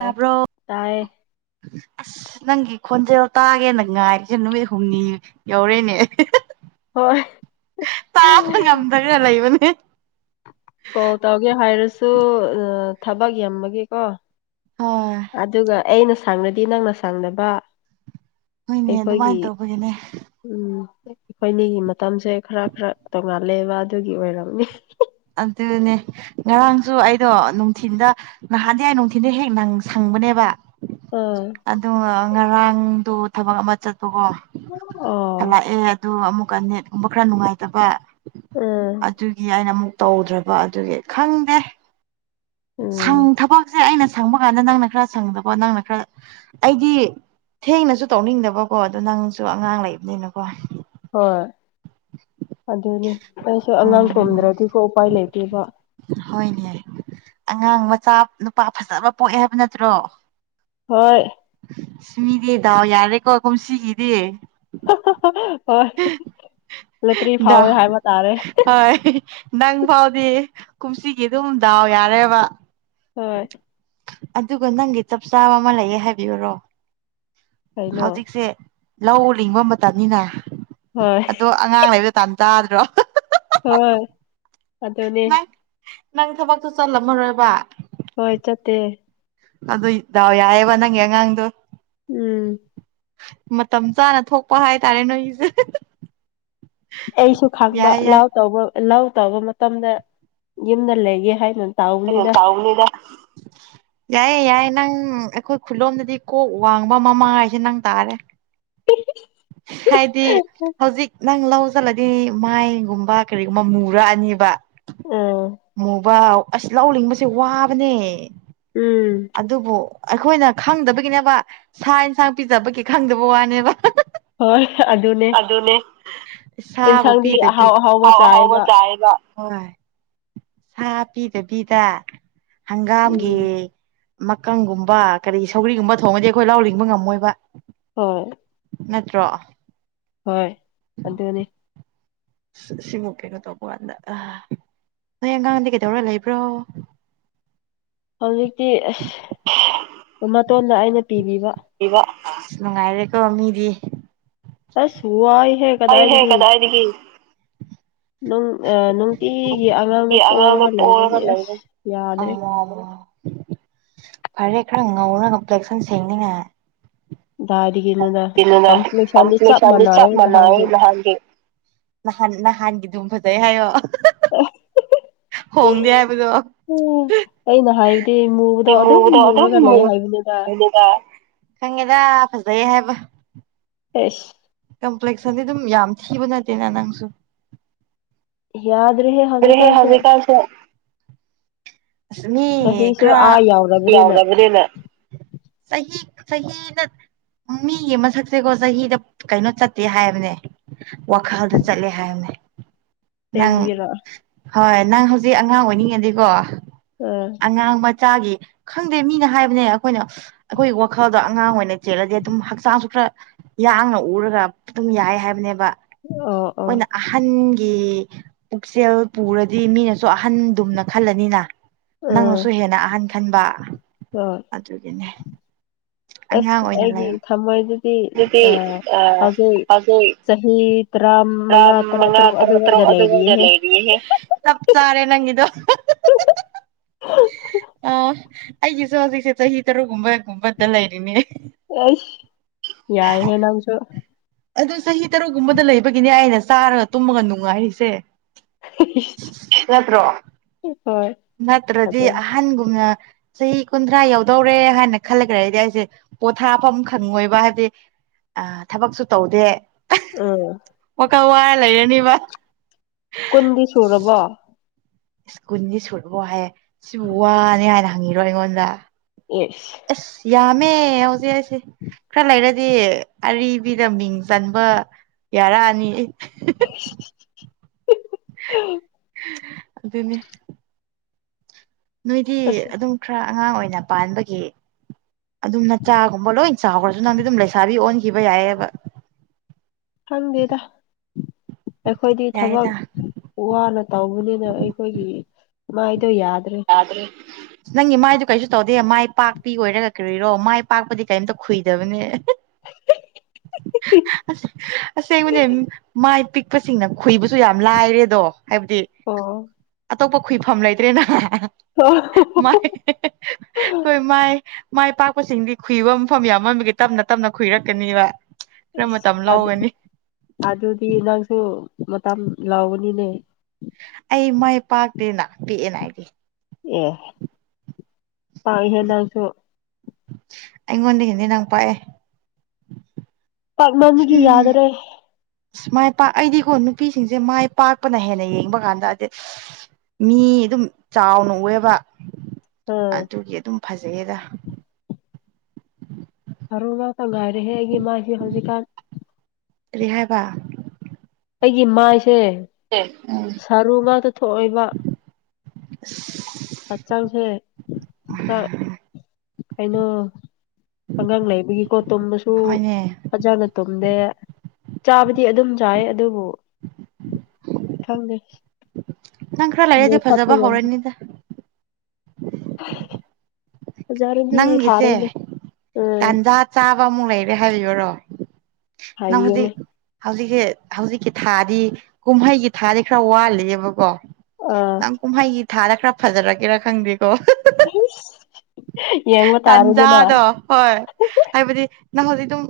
ꯑꯣ ꯇꯥꯏꯌꯦ ꯑꯁ ꯅꯪꯒꯤ ꯈꯣꯟꯖꯦꯜ ꯇꯥꯒꯦꯅ ꯉꯥꯏꯔꯤꯖꯦ ꯅꯨꯃꯤꯠ ꯍꯨꯝꯅꯤ ꯌꯧꯔꯦꯅꯦ ꯍꯣꯏ ꯇꯥꯕ ꯉꯝꯗꯔꯦ ꯂꯩꯕꯅꯦ ꯀꯣꯜ ꯇꯧꯒꯦ ꯍꯥꯏꯔꯁꯨ ꯊꯕꯛ ꯌꯥꯝꯕꯒꯤ ꯀꯣ ꯍꯣꯏ ꯑꯗꯨꯒ ꯑꯩꯅ ꯁꯪꯉꯗꯤ ꯅꯪꯅ ꯁꯪꯗꯕ ꯍꯣꯏꯅꯦ ꯑꯩꯈꯣꯏꯒꯤ ꯑꯗꯨꯃꯥꯏꯅ ꯇꯧꯕꯒꯤꯅꯦ ꯎꯝ ꯑꯩꯈꯣꯏꯅꯤꯒꯤ ꯃꯇꯝꯁꯦ ꯈꯔ ꯈꯔ ꯇꯣꯡꯉꯥꯜꯂꯦꯕ ꯑꯗꯨꯒꯤ ꯑꯣꯏꯔꯝꯅꯤ ꯑꯗꯨꯅꯦ ꯉꯔꯥꯡꯁꯨ ꯑꯩꯗꯣ ꯅꯨꯡꯊꯤꯟꯗ ꯅꯍꯥꯟꯗꯤ ꯑꯩ ꯅꯨꯡꯊꯤꯟꯗ ꯍꯦꯛ ꯅꯪ ꯁꯪꯕꯅꯦꯕ ꯑꯥ ꯑꯗꯨ ꯉꯔꯥꯡꯗꯣ ꯊꯕꯛ ꯑꯃ ꯆꯠꯄꯀꯣ ꯑꯣ ꯍꯜꯂꯛꯑꯦ ꯑꯗꯨ ꯑꯃꯨꯛꯀ ꯅꯦꯠꯒꯨꯝꯕ ꯈꯔ ꯅꯨꯡꯉꯥꯏꯇꯕ ꯎꯝ ꯑꯗꯨꯒꯤ ꯑꯩꯅ ꯑꯃꯨꯛ ꯇꯧꯗ꯭ꯔꯕ ꯑꯗꯨꯒꯤ ꯈꯪꯗꯦ ꯁꯪ ꯎꯝ ꯊꯕꯛꯁꯦ ꯑꯩꯅ ꯁꯪꯕ ꯀꯥꯟꯗ ꯅꯪꯅ ꯈꯔ ꯁꯪꯗꯕ ꯅꯪꯅ ꯈꯔ ꯑꯩꯗꯤ ꯊꯦꯡꯅꯁꯨ ꯇꯧꯅꯤꯡꯗꯕꯀꯣ ꯑꯗꯨ ꯅꯪꯁꯨ ꯑꯉꯥꯡ ꯂꯩꯕꯅꯤꯅꯀꯣ ꯍꯣꯏ ꯑꯗꯨꯅꯤ ꯑꯩꯁꯨ ꯑꯉꯥꯡ ꯎꯝ ꯇꯨꯝꯗ꯭ꯔꯗꯤꯀꯣ ꯎꯄꯥꯏ ꯂꯩꯇꯦꯕ ꯍꯣꯏꯅꯦ ꯑꯉꯥꯡ ꯃꯆꯥ ꯅꯨꯄꯥ ꯐꯖꯕ ꯄꯣꯛꯑꯦ ꯍꯥꯏꯕ ꯅꯠꯇ꯭ꯔꯣ ꯍꯣꯏ ꯏꯁ ꯃꯤꯗꯤ ꯗꯥꯎ ꯌꯥꯔꯦꯀꯣ ꯀꯨꯝꯁꯤꯒꯤꯗꯤ ꯍꯣꯏ ꯂꯣꯇ꯭ꯔꯤ ꯗꯥꯎ ꯐꯥꯎꯋꯦ ꯍꯥꯏꯕ ꯇꯥꯔꯦ ꯍꯣꯏ ꯅꯪ ꯐꯥꯎꯗꯤ ꯀꯨꯝꯁꯤꯒꯤ ꯑꯗꯨꯝ ꯗꯥꯎ ꯌꯥꯔꯦꯕ ꯍꯣꯏ ꯑꯗꯨꯒ ꯅꯪꯒꯤ ꯆꯞ ꯆꯥꯕ ꯑꯃ ꯂꯩꯌꯦ ꯍꯥꯏꯕꯤꯌꯨꯔꯣ ꯀꯩꯅꯣ ꯍꯧꯖꯤꯛꯁꯦ ꯂꯧ ꯂꯤꯡꯕ ꯃꯇꯝꯅꯤꯅ ꯍꯣꯏ ꯑꯗꯣ ꯑꯉꯥꯡ ꯂꯩꯕ ꯇꯥꯟ ꯆꯥꯗ꯭ꯔꯣ ꯍꯣꯏ ꯑꯗꯨꯅꯦ ꯅꯪ ꯅꯪ ꯊꯕꯛꯇꯣ ꯆꯠꯂꯝꯃꯔꯣꯏꯕ ꯍꯣꯏ ꯆꯠꯇꯦ ꯑꯗꯨꯏ ꯗꯥꯎ ꯌꯥꯢꯕ ꯅꯪꯒꯤ ꯑꯉꯥꯡꯗꯣ ꯎꯝ ꯃꯇꯝ ꯆꯥꯅ ꯊꯣꯛꯄ ꯍꯥꯏꯇꯥꯔꯦ ꯅꯣꯏꯒꯤꯁꯦ ꯑꯩꯁꯨ ꯈꯪꯕ ꯌꯥꯏ ꯌꯥꯏ ꯂꯧ ꯇꯧꯕ ꯂꯧ ꯇꯧꯕ ꯃꯇꯝꯗ ꯌꯨꯝꯗ ꯂꯩꯒꯦ ꯍꯥꯏꯅ ꯍꯥꯏꯅ ꯇꯥꯎꯕꯅꯤꯗ ꯇꯥꯎꯕꯅꯤꯗ ꯌꯥꯏꯌꯦ ꯌꯥꯏꯌꯦ ꯅꯪ ꯑꯩꯈꯣꯏ ꯈꯨꯜꯂꯣꯝꯗꯗꯤ ꯀꯣꯛ ꯋꯥꯡꯕ ꯃꯃꯥ ꯍꯥꯏꯁꯦ ꯅꯪ ꯇꯥꯔꯦ ꯍꯥꯏꯗꯤ ꯍꯧꯖꯤꯛ ꯅꯪ ꯂꯧ ꯆꯠꯂꯗꯤ ꯃꯥꯏꯒꯨꯝꯕ ꯀꯔꯤꯒꯨꯝꯕ ꯃꯨꯔꯛ ꯑꯅꯤꯕ ꯎꯝ ꯃꯨꯕꯥ ꯑꯁ ꯂꯧ ꯂꯤꯡꯕꯁꯦ ꯋꯥꯕꯅꯦ ꯎꯝ ꯑꯗꯨꯕꯨ ꯑꯩꯈꯣꯏꯅ ꯈꯪꯗꯕꯒꯤꯅꯦꯕ ꯁꯥ ꯏꯟꯁꯥꯡ ꯄꯤꯖꯕꯒꯤ ꯈꯪꯗꯕ ꯋꯥꯅꯦꯕ ꯍꯣꯏ ꯑꯗꯨꯅꯦ ꯑꯗꯨꯅꯦ ꯁꯥꯕꯨ ꯌꯦꯟꯁꯥꯡꯗꯤ ꯄꯤꯗꯗꯤ ꯑꯍꯥꯎ ꯑꯍꯥꯎ ꯑꯍꯥꯎꯕ ꯆꯥꯏꯌꯦꯕ ꯆꯥꯏꯌꯦꯕ ꯍꯣꯏ ꯁꯥ ꯄꯤꯗꯕꯤꯗ ꯎꯝ ꯍꯪꯒꯥꯝꯒꯤ ꯃꯀꯪꯒꯨꯝꯕ ꯀꯔꯤ ꯁꯧꯒꯔꯤꯒꯨꯝꯕ ꯊꯣꯡꯉꯗꯤ ꯑꯩꯈꯣꯏ ꯂꯧ ꯂꯤꯡꯕ ꯉꯝꯃꯣꯏꯕ ꯍꯣꯏ ꯇ꯭ꯔꯣ ꯍꯣꯏ ꯑꯗꯨꯅꯤ ꯁꯤꯃꯨꯛ ꯀꯩꯅꯣ ꯇꯧꯕ ꯀꯥꯟꯗ ꯑ ꯅꯣꯏ ꯑꯉꯥꯡꯗꯤ ꯀꯩꯗꯧꯔ ꯂꯩꯕ꯭ꯔꯣ ꯍꯧꯖꯤꯛꯇꯤ ꯑꯁ ꯃꯇꯣꯟꯗ ꯑꯩꯅ ꯄꯤꯕꯤꯕ ꯏꯕ ꯑꯁ ꯅꯨꯡꯉꯥꯏꯔꯦꯀꯣ ꯃꯤꯗꯤ ꯑꯁ ꯋꯥꯏ ꯋꯥꯏꯍꯦ ꯀꯗꯥꯏꯗꯒꯤ ꯅꯨꯡ ꯑꯥ ꯅꯨꯡꯇꯤꯒꯤ ꯑꯉꯥꯡꯅ ꯒꯤ ꯑꯉꯥꯡꯗꯣ ꯄꯣꯔꯒ ꯂꯩꯕꯒꯤ ꯄꯣꯔꯒ ꯑꯁ ꯂꯩꯔꯦ ꯌꯥꯗ꯭ꯔꯦ ꯐꯔꯦ ꯈꯔ ꯉꯧꯔꯒꯥ ꯄ꯭ꯂꯦꯛꯁꯟ ꯁꯦꯡꯅꯤꯡꯉꯥꯏ ꯗꯥꯏꯗꯤꯒꯤꯅꯣꯗ ꯀꯩꯅꯣꯅꯦ ꯀꯝꯄ꯭ꯂꯦꯛꯁꯟꯗꯤ ꯆꯞ ꯃꯥꯟꯅꯌꯦ ꯃꯥꯟꯅꯩ ꯅꯍꯥꯟꯒꯤ ꯅꯍꯥꯟꯒꯤ ꯅꯍꯥꯟ ꯅꯍꯥꯟꯒꯤꯗꯨꯝ ꯐꯖꯩ ꯍꯥꯏꯌꯣ ꯑꯦ ꯍꯣꯡꯗꯦ ꯍꯥꯏꯕꯗꯣ ꯑꯣ ꯑꯩꯅ ꯍꯥꯏꯕꯗꯤ ꯃꯨꯕꯗꯣ ꯑꯗꯨꯝ ꯃꯨꯔꯒ ꯂꯩ ꯍꯥꯏꯕꯅꯤꯗ ꯅꯤꯗꯤꯗ ꯈꯪꯉꯦꯗ ꯐꯖꯩ ꯍꯥꯏꯕ ꯑꯦꯁ ꯀꯝꯄ꯭ꯂꯦꯛꯁꯟꯗꯤ ꯗꯨꯝ ꯌꯥꯝ ꯊꯤꯕ ꯅꯠꯇꯦꯅ ꯅꯪꯁꯨ ꯌꯥꯗ꯭ꯔꯦꯍꯦ ꯍꯧꯖꯤꯛꯀꯟꯁꯦ ꯐꯁꯦ ꯑꯁ ꯃꯤ ꯆꯍꯤꯁꯨ ꯈꯔ ꯑꯥ ꯌꯥꯎꯔꯕꯅꯤꯅ ꯌꯥꯎꯔꯕꯗꯤꯅ ꯆꯍꯤ ꯆꯍꯤꯅ ꯃꯤꯒꯤ ꯑꯃꯁꯛꯁꯦꯀꯣ ꯆꯍꯤꯗ ꯀꯩꯅꯣ ꯆꯠꯇꯦ ꯍꯥꯏꯕꯅꯦ ꯋꯥꯈꯜꯗ ꯆꯠꯂꯦ ꯍꯥꯏꯕꯅꯦ ꯅꯪ ꯁꯦꯝꯒꯤꯔ ꯍꯣꯏ ꯅꯪ ꯍꯧꯖꯤꯛ ꯑꯉꯥꯡ ꯑꯣꯏꯅꯤꯡꯉꯗꯤꯀꯣ ꯑꯥ ꯑꯉꯥꯡ ꯃꯆꯥꯒꯤ ꯈꯪꯗꯦ ꯃꯤꯅ ꯍꯥꯏꯕꯅꯦ ꯑꯈꯣꯏꯅ ꯑꯩꯈꯣꯏꯒꯤ ꯋꯥꯈꯜꯗ ꯑꯉꯥꯡ ꯑꯣꯏꯅ ꯆꯦꯜꯂꯗꯤ ꯑꯗꯨꯝ ꯍꯛꯆꯥꯡꯁꯨ ꯈꯔ ꯌꯥꯡꯅ ꯎꯔꯒ ꯑꯗꯨꯝ ꯌꯥꯏ ꯍꯥꯏꯕꯅꯦꯕ꯫ ꯑꯣ ꯑꯣ ꯑꯩꯈꯣꯏꯅ ꯑꯍꯟꯒꯤ ꯄꯨꯛꯆꯦꯜ ꯄꯨꯔꯗꯤ ꯃꯤꯅꯁꯨ ꯑꯍꯟꯗꯨꯝꯅ ꯈꯜꯂꯅꯤꯅ꯫ ꯑꯥ ꯅꯪꯅꯁꯨ ꯍꯦꯟꯅ ꯑꯍꯟ ꯈꯟꯕ ꯍꯣꯏ ꯑꯗꯨꯒꯤꯅꯦ ꯑꯉꯥꯡ ꯑꯁ ꯑꯣꯏꯅ ꯑꯩꯒꯤ ꯂꯩꯌꯣ ꯊꯃꯣꯏꯗꯗꯤ ꯑꯗꯨꯗꯤ ꯑ ꯑꯥ ꯍꯧꯖꯤꯛ ꯄꯥꯖꯩ ꯆꯍꯤ ꯇꯔꯥ ꯇꯥꯔ꯭ꯝ ꯇꯔꯥ ꯃꯉꯥ ꯇꯔꯨꯛ ꯇꯔꯥꯇ꯭ꯔꯨ ꯑꯗꯨꯋꯥꯏꯗ ꯂꯩꯔꯤꯌꯦꯍꯦ ꯂꯩꯔꯤꯌꯦꯍꯦ ꯆꯞ ꯆꯔꯦ ꯅꯪꯒꯤꯗꯣ ꯑ ꯑꯩꯒꯤꯁꯨ ꯍꯧꯖꯤꯛꯁꯦ ꯆꯍꯤ ꯇꯔꯨꯛꯒꯨꯝꯕꯒꯨꯝꯕꯗ ꯂꯩꯔꯤꯅꯦ ꯑꯁ ꯌꯥꯏ ꯍꯦ ꯅꯪꯁꯨ ꯑꯗꯨ ꯆꯍꯤ ꯇꯔꯨꯛꯒꯨꯝꯕꯗ ꯂꯩꯕꯒꯤꯅꯦ ꯑꯩꯅ ꯆꯥꯔꯒ ꯇꯨꯝꯃꯒ ꯅꯨꯡꯉꯥꯏꯔꯤꯁꯦ ꯅꯠꯇ꯭ꯔꯣ ꯍꯣꯏ ꯅꯠꯇ꯭ꯔꯗꯤ ꯑꯗꯨꯝ ꯑꯍꯟꯒꯨꯝꯅ ꯆꯍꯤ ꯀꯨꯟꯊ꯭ꯔꯥ ꯌꯧꯗꯧꯔꯦ ꯍꯥꯏꯅ ꯈꯜꯔꯒꯥ ꯂꯩꯔꯗꯤ ꯑꯩꯁꯦ ꯄꯣꯊꯥꯐꯝ ꯈꯪꯔꯣꯏꯕ ꯍꯥꯏꯕꯗꯤ ꯑ ꯊꯕꯛꯁꯨ ꯇꯧꯗꯦ ꯑ ꯋꯥꯀ ꯋꯥꯔ ꯂꯩꯔꯅꯤꯕ ꯀꯨꯟꯗꯤ ꯁꯨꯔꯕꯣ ꯏꯁ ꯀꯨꯟꯗꯤ ꯁꯨꯔꯕꯣ ꯍꯥꯌꯦ ꯁꯤꯕꯨ ꯋꯥꯅꯤ ꯍꯥꯏꯅ ꯍꯪꯉꯤꯔꯣ ꯑꯩꯉꯣꯟꯗ꯫ ꯌꯦꯁ ꯑꯁ ꯌꯥꯝꯃꯦ ꯍꯧꯖꯤꯛ ꯍꯥꯏꯁꯦ ꯈꯔ ꯂꯩꯔꯗꯤ ꯑꯔꯤꯕꯤꯗ ꯃꯤꯡ ꯆꯟꯕ ꯌꯥꯔꯛꯑꯅꯤ ꯑꯗꯨꯅꯤ ꯅꯣꯏꯗꯤ ꯑꯁ ꯑꯗꯨꯝ ꯈꯔ ꯑꯉꯥꯡ ꯑꯣꯏꯅ ꯄꯥꯟꯕꯒꯤ ꯑꯗꯨꯝ ꯅꯆꯥꯒꯨꯝꯕ ꯂꯣꯏ ꯆꯥꯎꯔꯗꯅ ꯅꯪꯗꯤ ꯑꯗꯨꯝ ꯂꯩꯁꯥꯕꯤ ꯑꯣꯟꯈꯤꯕ ꯌꯥꯏꯑꯦꯕ ꯈꯪꯗꯦꯗ ꯑꯈꯣꯏꯗꯤ ꯊꯕꯛ ꯌꯥꯏꯗ ꯋꯥꯅ ꯇꯧꯕꯅꯤꯅ ꯑꯩꯈꯣꯏꯒꯤ ꯃꯥꯏꯗꯣ ꯌꯥꯗ꯭ꯔꯦ꯫ ꯌꯥꯗ꯭ꯔꯦ ꯅꯪꯒꯤ ꯃꯥꯏꯗꯨ ꯀꯩꯁꯨ ꯇꯧꯗꯦ ꯃꯥꯏ ꯄꯥꯛꯄꯤ ꯑꯣꯏꯔꯒ ꯀꯔꯤꯔꯣ ꯃꯥꯏ ꯄꯥꯛꯄꯗꯤ ꯀꯝꯇ ꯈꯨꯨꯏꯗꯕꯅꯦ ꯑꯁ ꯑꯁꯦꯡꯕꯅꯦ ꯃꯥꯏ ꯄꯤꯛ ꯄꯁꯤꯡꯅ ꯈꯨꯏꯕꯁꯨ ꯌꯥꯝ ꯂꯥꯏꯔꯦ ꯑꯗꯣ ꯍꯥꯏꯕꯗꯤ ꯑꯣ ꯑꯇꯣꯞꯄ ꯈꯨꯏꯐꯝ ꯂꯩꯇ꯭ꯔꯦꯅꯥꯏ ꯑꯣ ꯃꯥꯏ ꯈꯣꯏ ꯃꯥꯏ ꯃꯥꯏ ꯄꯥꯛꯄꯁꯤꯡꯗꯤ ꯈꯨꯨꯏꯕ ꯃꯐꯝ ꯌꯥꯝꯃꯕꯒꯤ ꯇꯞꯅ ꯇꯞꯅ ꯈꯨꯏꯔꯛꯀꯅꯤꯕ ꯈꯔ ꯃꯇꯝ ꯂꯧꯒꯅꯤ ꯑꯗꯨꯗꯤ ꯅꯪꯁꯨ ꯃꯇꯝ ꯂꯧꯕꯅꯤꯅꯦ ꯑꯩ ꯃꯥꯏ ꯄꯥꯛꯇꯦꯅ ꯄꯤꯛꯑꯦꯅ ꯑꯩꯗꯤ꯫ ꯑꯦ ꯄꯥꯛꯑꯦ ꯍꯦ ꯅꯪꯁꯨ ꯑꯩꯉꯣꯟꯗꯒꯤꯗꯤ ꯅꯪ ꯄꯥꯛꯑꯦ ꯄꯥꯛꯃꯟꯕꯒꯤ ꯌꯥꯗꯔꯦ ꯑ ꯃꯥꯏ ꯄꯥꯛ ꯑꯩꯗꯤꯀꯣ ꯅꯨꯄꯤꯁꯤꯡꯁꯦ ꯃꯥꯏ ꯄꯥꯛꯄꯅ ꯍꯦꯟꯅ ꯌꯦꯡꯕ ꯀꯥꯟꯗ ꯑꯗꯤ ꯃꯤ ꯑꯗꯨꯝ ꯆꯥꯎꯅ ꯎꯑꯦꯕ ꯑꯥ ꯑꯗꯨꯒꯤ ꯑꯗꯨꯝ ꯐꯖꯩꯌꯦꯗ꯫ ꯐꯔꯨꯡꯉꯥꯛꯇ ꯉꯥꯏꯔꯦꯍꯦ ꯑꯩꯒꯤ ꯃꯥꯏꯁꯦ ꯍꯧꯖꯤꯛꯀꯥꯟ꯫ ꯀꯔꯤ ꯍꯥꯏꯕ ꯑꯩꯒꯤ ꯃꯥꯏꯁꯦ ꯎꯝ ꯁꯥꯔꯨ ꯉꯥꯛꯇ ꯊꯣꯛꯑꯦꯕ ꯑꯁ ꯍꯛꯆꯥꯡꯁꯦ ꯈꯔ ꯀꯩꯅꯣ ꯑꯉꯥꯡ ꯂꯩꯕꯒꯤ ꯀꯣ ꯇꯨꯝꯕꯁꯨ ꯍꯣꯏꯅꯦ ꯐꯖꯅ ꯇꯨꯝꯗꯦ ꯆꯥꯕꯗꯤ ꯑꯗꯨꯝ ꯆꯥꯏ ꯑꯗꯨꯕꯨ ꯈꯪꯗꯦ ꯅꯪ ꯈꯔ ꯂꯩꯔꯗꯤ ꯅꯣꯏꯈꯠꯄ ꯐꯖꯕ ꯉꯝꯗꯦ ꯍꯧꯔꯅꯤꯗ ꯐꯖꯔꯗꯤ ꯅꯪꯒꯤꯁꯦ ꯐꯥꯔꯦꯅꯦ ꯎꯝ ꯇꯟꯖꯥ ꯆꯥꯕ ꯑꯃꯨꯛ ꯂꯩꯔꯦ ꯍꯥꯏꯔꯤꯔꯣ ꯅꯪ ꯍꯧꯖꯤꯛ ꯍꯥꯏꯕꯤꯌꯨꯅꯦ ꯍꯧꯖꯤꯛꯁꯦ ꯍꯧꯖꯤꯛꯀꯤ ꯊꯥꯗꯤ ꯀꯨꯝꯍꯩꯒꯤ ꯊꯥꯗꯤ ꯈꯔ ꯋꯥꯠꯂꯤꯌ‌ꯦꯕꯀꯣ ꯑꯥ ꯀꯨꯝꯍꯩꯒꯤ ꯊꯥꯗ ꯈꯔ ꯐꯖꯔꯛꯒꯦꯔꯥ ꯈꯪꯗꯦꯀꯣ ꯏꯁ ꯌꯦꯡꯕ ꯇꯥꯔꯦꯗꯅ ꯇꯥꯟꯖꯥꯗꯣ ꯍꯣꯏ ꯍꯥꯏꯕꯗꯤ ꯅꯪ ꯍꯧꯖꯤꯛ ꯑꯗꯨꯝ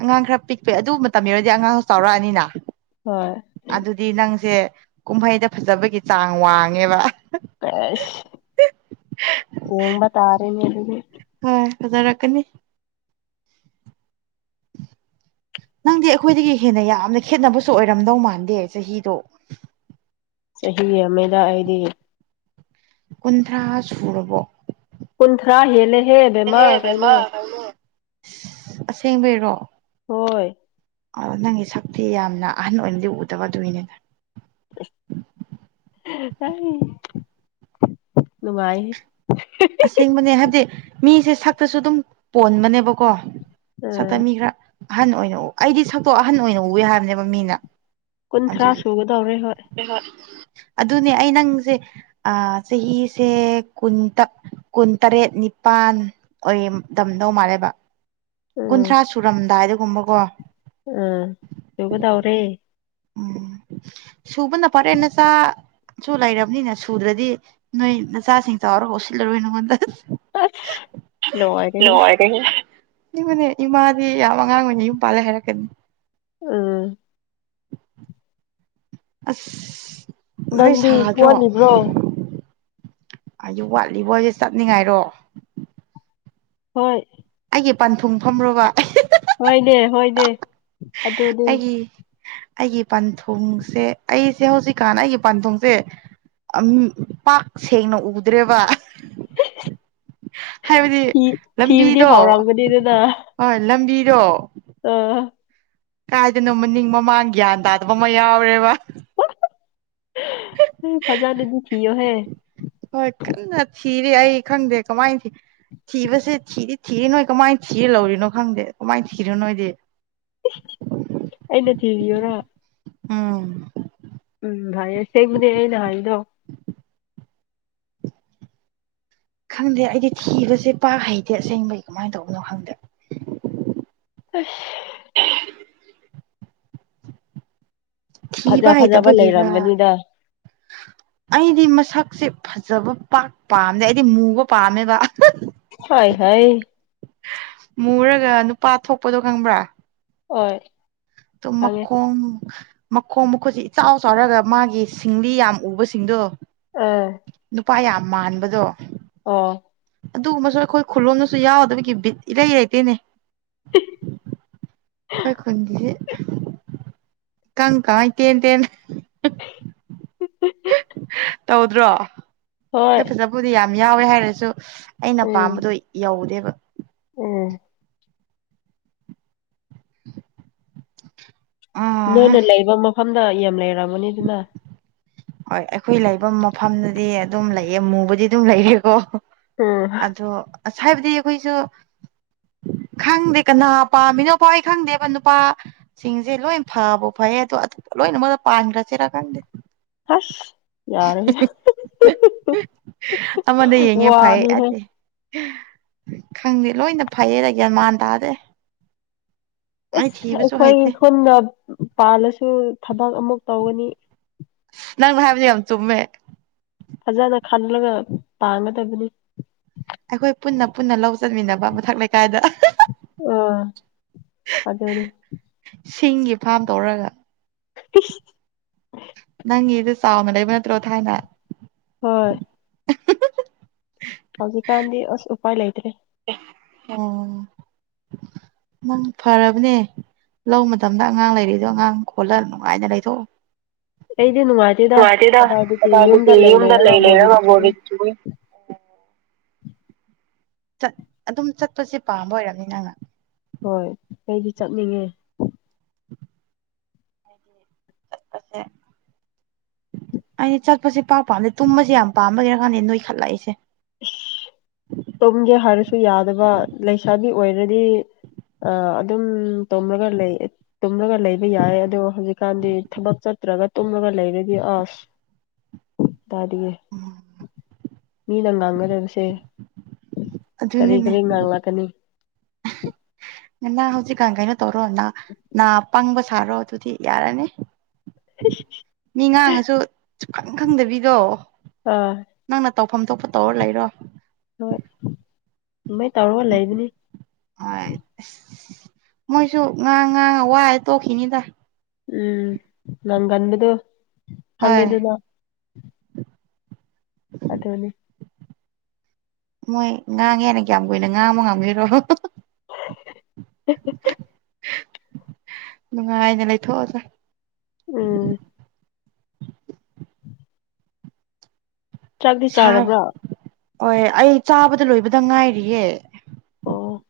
ꯑꯉꯥꯡ ꯈꯔ ꯄꯤꯛꯄꯩ ꯑꯗꯨ ꯃꯇꯝ ꯌꯧꯔꯗꯤ ꯑꯉꯥꯡꯁꯨ ꯆꯥꯎꯔꯛꯑꯅꯤꯅ ꯍꯣꯏ ꯑꯗꯨꯗꯤ ꯅꯪꯁꯦ ꯀꯨꯝꯍꯩꯗ ꯐꯖꯕꯒꯤ ꯆꯥꯡ ꯋꯥꯡꯉꯦꯕ ꯄ‌ꯦꯁ ꯑꯣꯡꯕ ꯇꯥꯔꯦꯅꯦ ꯑꯗꯨꯗꯤ ꯍꯣꯏ ꯐꯖꯔꯛꯀꯅꯤ ꯅꯪꯗꯤ ꯑꯩꯈꯣꯏꯗꯒꯤ ꯍꯦꯟꯅ ꯌꯥꯝꯅ ꯈꯦꯠꯅꯕꯁꯨ ꯑꯣꯏꯔꯝꯗꯧ ꯃꯥꯟꯗꯦ ꯆꯍꯤꯗꯣ ꯆꯍꯤ ꯌꯥꯝꯃꯦꯗꯥ ꯑꯩꯗꯤ ꯀꯨꯟꯊ꯭ꯔꯥ ꯁꯨꯔꯕꯣ ꯀꯨꯟꯊ꯭ꯔꯥ ꯍꯦꯜꯂꯦ ꯍꯦ ꯍ‌ꯦꯜꯂ‌ꯦꯍ‌ꯦ ꯕ‌ꯦꯝꯃꯥ ꯀꯔꯤꯅ‌ꯣ ꯑꯁꯦꯡꯕꯩꯔꯣ ꯍꯣꯏ ꯑ ꯅꯪꯒꯤ ꯁꯛꯇꯤ ꯌꯥꯝꯅ ꯑꯍꯟ ꯑꯣꯏꯅꯗꯤ ꯎꯗꯕ ꯑꯗꯨꯒꯤꯅꯤꯗ ꯑꯩ ꯅꯨꯡꯉꯥꯏꯍ‌ꯦ ꯑꯁꯦꯡꯕꯅꯦ ꯍꯥꯏꯕꯗꯤ ꯃꯤꯁꯦ ꯁꯛꯇꯁꯨ ꯑꯗꯨꯝ ꯄꯣꯟꯕꯅꯦꯕꯀꯣ ꯁꯛꯇ ꯎꯝ ꯃꯤ ꯈꯔ ꯑꯍꯟ ꯑꯣꯏꯅ ꯑꯩꯗꯤ ꯁꯛꯇꯣ ꯑꯍꯟ ꯑꯣꯏꯅ ꯎꯋꯦ ꯍꯥꯏꯕꯅꯦꯕ ꯃꯤꯅ ꯀꯨꯟꯊ꯭ꯔꯥ ꯁꯨꯒꯗꯧꯔꯦ ꯍꯣꯏ ꯍ‌ꯣꯏ ꯑꯗꯨꯅꯦ ꯑꯩ ꯅꯪꯁꯦ ꯑ ꯆꯍꯤꯁꯦ ꯀꯨꯟ ꯇꯛ ꯀꯨꯟ ꯇꯔꯦꯠ ꯅꯤꯄꯥꯟ ꯑꯣꯏ ꯗꯝꯗꯧ ꯃꯥꯜꯂꯦꯕ ꯎꯝ ꯀꯨꯟꯊ꯭ꯔꯥ ꯁꯨꯔꯝꯗꯥꯏꯗꯒꯨꯝꯕ ꯀꯣ ꯑ ꯁꯨꯒꯗꯧꯔꯦ ꯎꯝ ꯁꯨꯕꯅ ꯐꯔ‌ꯦ ꯅꯆꯥ ꯁꯨ ꯂꯩꯔꯕꯅꯤꯅ ꯁꯨꯗ꯭ꯔꯥꯗꯤ ꯅꯣꯏ ꯅꯆꯥꯁꯤꯡ ꯆꯥꯎꯔꯒ ꯎꯁꯤꯠꯂꯔꯣꯏ ꯅꯪꯉꯣꯟꯗ ꯂ‌ꯣꯏꯔ‌ꯦꯍ‌ꯦ ꯑꯁ‌ꯦꯡꯕꯅ‌ꯦ ꯏꯃꯥꯗꯤ ꯌꯥꯝ ꯑꯉꯥꯡ ꯑꯣꯏꯅ ꯌꯨꯝ ꯄꯥꯜꯂꯦ ꯍꯥꯏꯔꯛꯀꯅꯤ ꯎꯝ ꯑꯁ ꯅꯣꯏ ꯅꯪꯗꯤ ꯁꯥꯗ꯭ꯔꯣ ꯋꯥꯠꯂꯤꯕ꯭ꯔꯣ ꯑꯩꯁꯨ ꯋꯥꯠꯂꯤꯕꯣ ꯑꯩꯁꯦ ꯆꯠꯅꯤꯡꯉꯥꯏꯔꯣ ꯍꯣꯏ ꯑꯩꯒꯤ ꯄꯟꯊꯨꯡꯐꯝꯔ‌ꯣꯕ ꯍꯣꯏꯅꯦ ꯍꯣꯏꯅꯦ ꯑꯗꯨꯗꯤ ꯑꯩꯒꯤ ꯑꯩꯒꯤ ꯄꯟꯊꯨꯡꯁꯦ ꯑꯩꯁꯦ ꯍꯧꯖꯤꯛꯀꯥꯟꯅ ꯑꯩꯒꯤ ꯄꯥꯟꯊꯨꯡꯁꯦ ꯑꯥꯝ ꯄꯥꯛ ꯁꯦꯡꯅ ꯎꯗ꯭ꯔꯦꯕ ꯍꯥꯏꯕꯗꯤ ꯊꯤ ꯊꯤꯕꯗꯤ ꯂꯝꯕꯤꯗꯣ ꯍꯥꯎꯔꯝꯒꯅꯤꯗꯅ ꯍꯣꯢ ꯂꯝꯕꯤꯗꯣ ꯑ ꯀꯥꯏꯗꯅꯣ ꯃꯅꯤꯡ ꯃꯃꯥꯡ ꯒ꯭ꯌꯥꯟ ꯇꯥꯗꯕ ꯑꯃ ꯌꯥꯎꯔꯦꯕ ꯐꯖꯥꯅꯗꯤ ꯊꯤꯌꯣꯍꯦ ꯍꯣꯏ ꯀꯟꯅ ꯊꯤꯔꯤ ꯑꯩ ꯈꯪꯗꯦ ꯀꯃꯥꯏ ꯊꯤ ꯊꯤꯕꯁꯦ ꯊꯤꯗꯤ ꯊꯤꯔꯤ ꯅꯣꯏ ꯀꯃꯥꯏꯅ ꯊꯤꯔ ꯂꯧꯔꯤꯅꯣ ꯈꯪꯗꯦ ꯀꯃꯥꯏꯅ ꯊꯤꯔꯣ ꯅꯣꯏꯗꯤ ꯑꯩꯅ ꯊꯤꯕꯤꯌꯣꯔ ꯎꯝ ꯎꯝ ꯐꯥꯔꯦ ꯁꯦꯡꯕꯅꯦ ꯑꯩꯅ ꯍꯥꯏꯗꯣ ꯈꯪꯗꯦ ꯑꯩꯗꯤ ꯊꯤꯕꯁꯦ ꯄꯥꯛ ꯍꯩꯇꯦ ꯑꯁꯦꯡꯕꯩ ꯀꯃꯥꯏꯅ ꯇꯧꯕꯅꯣ ꯈꯪꯗꯦ ꯑꯁ ꯐꯖ ꯊꯤꯕ ꯐꯖꯕ ꯍꯩꯇꯕꯒꯤꯔ ꯂꯩꯔꯝꯒꯅꯤꯗ ꯑꯩꯗꯤ ꯃꯁꯛꯁꯦ ꯐꯖꯕ ꯄꯥꯛ ꯄꯥꯝꯗꯦ ꯑꯩꯗꯤ ꯃꯨꯕ ꯄꯥꯝꯃꯦꯕ ꯍꯥꯢ ꯍꯩ ꯃꯨꯔꯒ ꯅꯨꯄꯥ ꯊꯣꯛꯄꯗꯣ ꯈꯪꯕ꯭ꯔꯥ ꯍꯣꯏ ꯇꯨ ꯈꯪꯉꯦ ꯃꯈꯣꯝ ꯃꯈꯣꯡ ꯃꯈꯨꯠꯁꯤ ꯏꯆꯥꯎ ꯆꯥꯎꯔꯒ ꯃꯥꯒꯤ ꯁꯤꯡꯂꯤ ꯌꯥꯝ ꯎꯕꯁꯤꯡꯗꯣ ꯑꯥ ꯅꯨꯄꯥ ꯌꯥꯝ ꯃꯥꯟꯕꯗꯣ ꯑꯣ ꯑꯗꯨꯒꯨꯝꯕꯁꯨ ꯑꯩꯈꯣꯏ ꯈꯨꯜꯂꯣꯝꯅꯁꯨ ꯌꯥꯎꯗꯕꯒꯤ ꯕꯤꯠ ꯏꯔꯩ ꯔꯩꯇꯩꯅꯦ [unintelligible] ꯑꯩꯈꯣꯏ ꯈꯨꯟꯒꯤꯁꯤ ꯏꯀꯪ ꯀꯥꯏ ꯇꯦꯟ ꯇꯦꯟ ꯇꯧꯗ꯭ꯔꯣ ꯍꯣꯏ ꯑꯩ ꯐꯖꯕꯨꯗꯤ ꯌꯥꯝ ꯌꯥꯎꯋꯦ ꯍꯥꯏꯔꯁꯨ ꯑꯩꯅ ꯎꯝ ꯄꯥꯝꯕꯗꯣ ꯌꯧꯗꯦꯕ ꯎꯝ ꯑꯥ ꯍꯥ ꯅꯣꯏꯅ ꯂꯩꯕ ꯃꯐꯝꯗ ꯌꯥꯝ ꯂꯩꯔꯝꯃꯅꯤ ꯑꯗꯨꯅ ꯍꯣꯏ ꯑꯩꯈꯣꯏ ꯂꯩꯕ ꯃꯐꯝꯗꯨꯗꯤ ꯑꯗꯨꯝ ꯂꯩꯌꯦ ꯃꯨꯕꯗꯤ ꯑꯗꯨꯝ ꯂꯩꯔꯦꯀꯣ ꯎꯝ ꯑꯗꯣ ꯑꯁ ꯍꯥꯏꯕꯗꯤ ꯑꯩꯈꯣꯏꯁꯨ ꯈꯪꯗꯦ ꯀꯅꯥ ꯄꯥꯃꯤꯅꯣ ꯈꯣꯏ ꯈꯪꯗꯦꯕ ꯅꯨꯄꯥ ꯁꯤꯡꯁꯦ ꯂꯣꯏ ꯐꯥꯕ ꯐꯩꯌꯦ ꯑꯗꯣ ꯂꯣꯏꯅ ꯃꯣꯏꯗ ꯄꯥꯟꯈ꯭ꯔꯁꯤꯔꯥ ꯈꯪꯗꯦ ꯍꯁ ꯌꯥꯔꯦ ꯑꯃꯗ ꯌꯦꯡꯉꯦ ꯐꯩ ꯋꯥꯅꯤ ꯍꯦ ꯑꯗꯦ ꯈꯪꯗꯦ ꯂꯣꯏꯅ ꯐꯩꯌꯦꯗ ꯒꯌ꯭ꯥꯟ ꯃꯥꯟ ꯇꯥꯗꯦ ꯑꯩ ꯑꯁ ꯊꯤꯕꯁꯨ ꯑꯩꯈꯣꯏ ꯍꯩꯇꯦ ꯈꯨꯟꯅ ꯄꯥꯜꯂꯁꯨ ꯊꯕꯛ ꯑꯃꯨꯛ ꯇꯧꯒꯅꯤ ꯅꯪꯅ ꯍꯥꯏꯕꯗꯨ ꯌꯥꯝ ꯆꯨꯝꯃꯦ ꯐꯖꯅ ꯈꯜꯂꯒ ꯄꯥꯟꯒꯗꯕꯅꯤ ꯑꯩꯈꯣꯏ ꯄꯨꯟꯅ ꯄꯨꯟꯅ ꯂꯧ ꯆꯟꯃꯤꯟꯅꯕ ꯃꯊꯛ ꯂꯩꯀꯥꯏꯗ ꯑꯣ ꯑꯗꯨꯅꯤ ꯁꯤꯡꯒꯤ ꯐꯥꯝ ꯇꯧꯔꯒ ꯏꯁ ꯅꯪꯒꯤꯗꯨ ꯆꯥꯎꯅ ꯂꯩꯕ ꯅꯠꯇ꯭ꯔꯣ ꯊꯥꯏꯅ ꯍꯣꯏ ꯍꯧꯖꯤꯛꯀꯥꯟꯗꯤ ꯑꯁ ꯎꯄꯥꯏ ꯂꯩꯇ꯭ꯔꯦ ꯎꯪ ꯅꯪ ꯐꯔꯕꯅꯦ ꯂꯧ ꯃꯇꯝꯗ ꯑꯉꯥꯡ ꯂꯩꯔꯤꯗꯣ ꯑꯉꯥꯡ ꯀꯣꯜꯂ ꯅꯨꯡꯉꯥꯏꯅ ꯂꯩꯊꯣꯛꯎ ꯅꯨꯡꯉꯥꯏꯇꯦꯗꯥ ꯀꯗꯥꯏꯗꯒꯤ ꯌꯨꯝꯗ ꯂꯩ ꯂꯩꯔꯒ ꯕꯣꯔꯤꯡ ꯆꯨꯏ ꯆꯠ ꯑꯗꯨꯝ ꯆꯠꯄꯁꯦ ꯄꯥꯝꯕ ꯑꯣꯏꯔꯝꯅꯤ ꯅꯪꯅ ꯍꯣꯏ ꯑꯩꯗꯤ ꯆꯠꯅꯤꯡꯉꯦ [inaudible] [inaudible] [unintelligible] ꯑꯩ ꯆꯠꯄꯁꯦ ꯏꯄꯥꯝ ꯄꯥꯝꯗꯦ ꯇꯨꯝꯕꯁꯦ ꯌꯥꯝ ꯄꯥꯝꯕꯒꯤꯔ ꯈꯡꯗꯦ ꯅꯣꯏꯈꯠꯂꯛꯏꯁꯦ ꯑꯁ ꯇꯨꯝꯒꯦ ꯍꯥꯏꯔꯁꯨ ꯌꯥꯗꯕ ꯂꯩꯁꯥꯕꯤ ꯑꯣꯏꯔꯗꯤ ꯑ ꯑꯗꯨꯝ ꯇꯨꯝꯔꯒ ꯂꯩ ꯇꯨꯝꯂꯒ ꯂꯩꯕ ꯌꯥꯏ ꯑꯗꯣ ꯍꯧꯖꯤꯛꯀꯥꯟꯗꯤ ꯊꯕꯛ ꯆꯠꯇ꯭ꯔꯒ ꯇꯨꯝꯂꯒ ꯂꯩꯔꯗꯤ ꯑꯁ ꯇꯥꯗꯤꯌꯦ ꯎꯝ ꯃꯤꯅꯥ ꯉꯥꯡꯅꯒꯗꯕꯁꯦ ꯑꯗꯨꯅꯤꯅꯦ ꯉꯥꯡꯂꯛꯀꯅꯤ ꯉꯟꯅꯥ ꯍꯧꯖꯤꯛꯀꯥꯟ ꯀꯩꯅꯣ ꯇꯧꯔꯣ ꯅꯥ ꯅꯥꯄꯪꯕ ꯁꯥꯔꯣ ꯑꯗꯨꯗꯤ ꯌꯥꯔꯅꯤ ꯃꯤ ꯉꯥꯡꯉꯁꯨ ꯁꯨꯈꯪ ꯈꯪꯗꯕꯤꯗꯣ ꯑꯥ ꯅꯪꯅ ꯇꯧꯐꯝ ꯊꯣꯛꯄ ꯇꯧꯔ ꯂꯩꯔꯣ ꯍꯣꯏ ꯑꯗꯨꯃꯥꯏ ꯇꯧꯔꯒ ꯂꯩꯕꯅꯤ ꯍꯣꯏ ꯑꯁ ꯃꯣꯏꯁꯨ ꯉꯥꯡ ꯉꯥꯡ ꯋꯥ ꯇꯣꯛꯈꯤꯅꯤꯗ ꯎꯝ ꯅꯪꯒꯟꯕꯗꯨ ꯍꯣꯏ ꯈꯡꯉꯤꯗꯅ ꯑꯗꯨꯅꯤ ꯃꯣꯏ ꯉꯥꯡꯉꯦꯅ ꯀ꯭ꯌꯥꯝ ꯀꯨꯏꯅ ꯉꯥꯡꯕ ꯉꯝꯒꯦꯔꯣ ꯅꯨꯡꯉꯥꯏꯅ ꯂꯩꯊꯣꯛꯑꯣꯁꯦ ꯎꯝ [inaudible] ꯆꯥꯛꯇꯤ ꯁꯥꯔ ꯆꯥꯔꯕ꯭ꯔꯣ ꯍꯣꯏ ꯑꯩ ꯆꯥꯕꯗ ꯂꯣꯏꯕꯗ ꯉꯥꯏꯔꯤꯌꯦ ꯑꯣ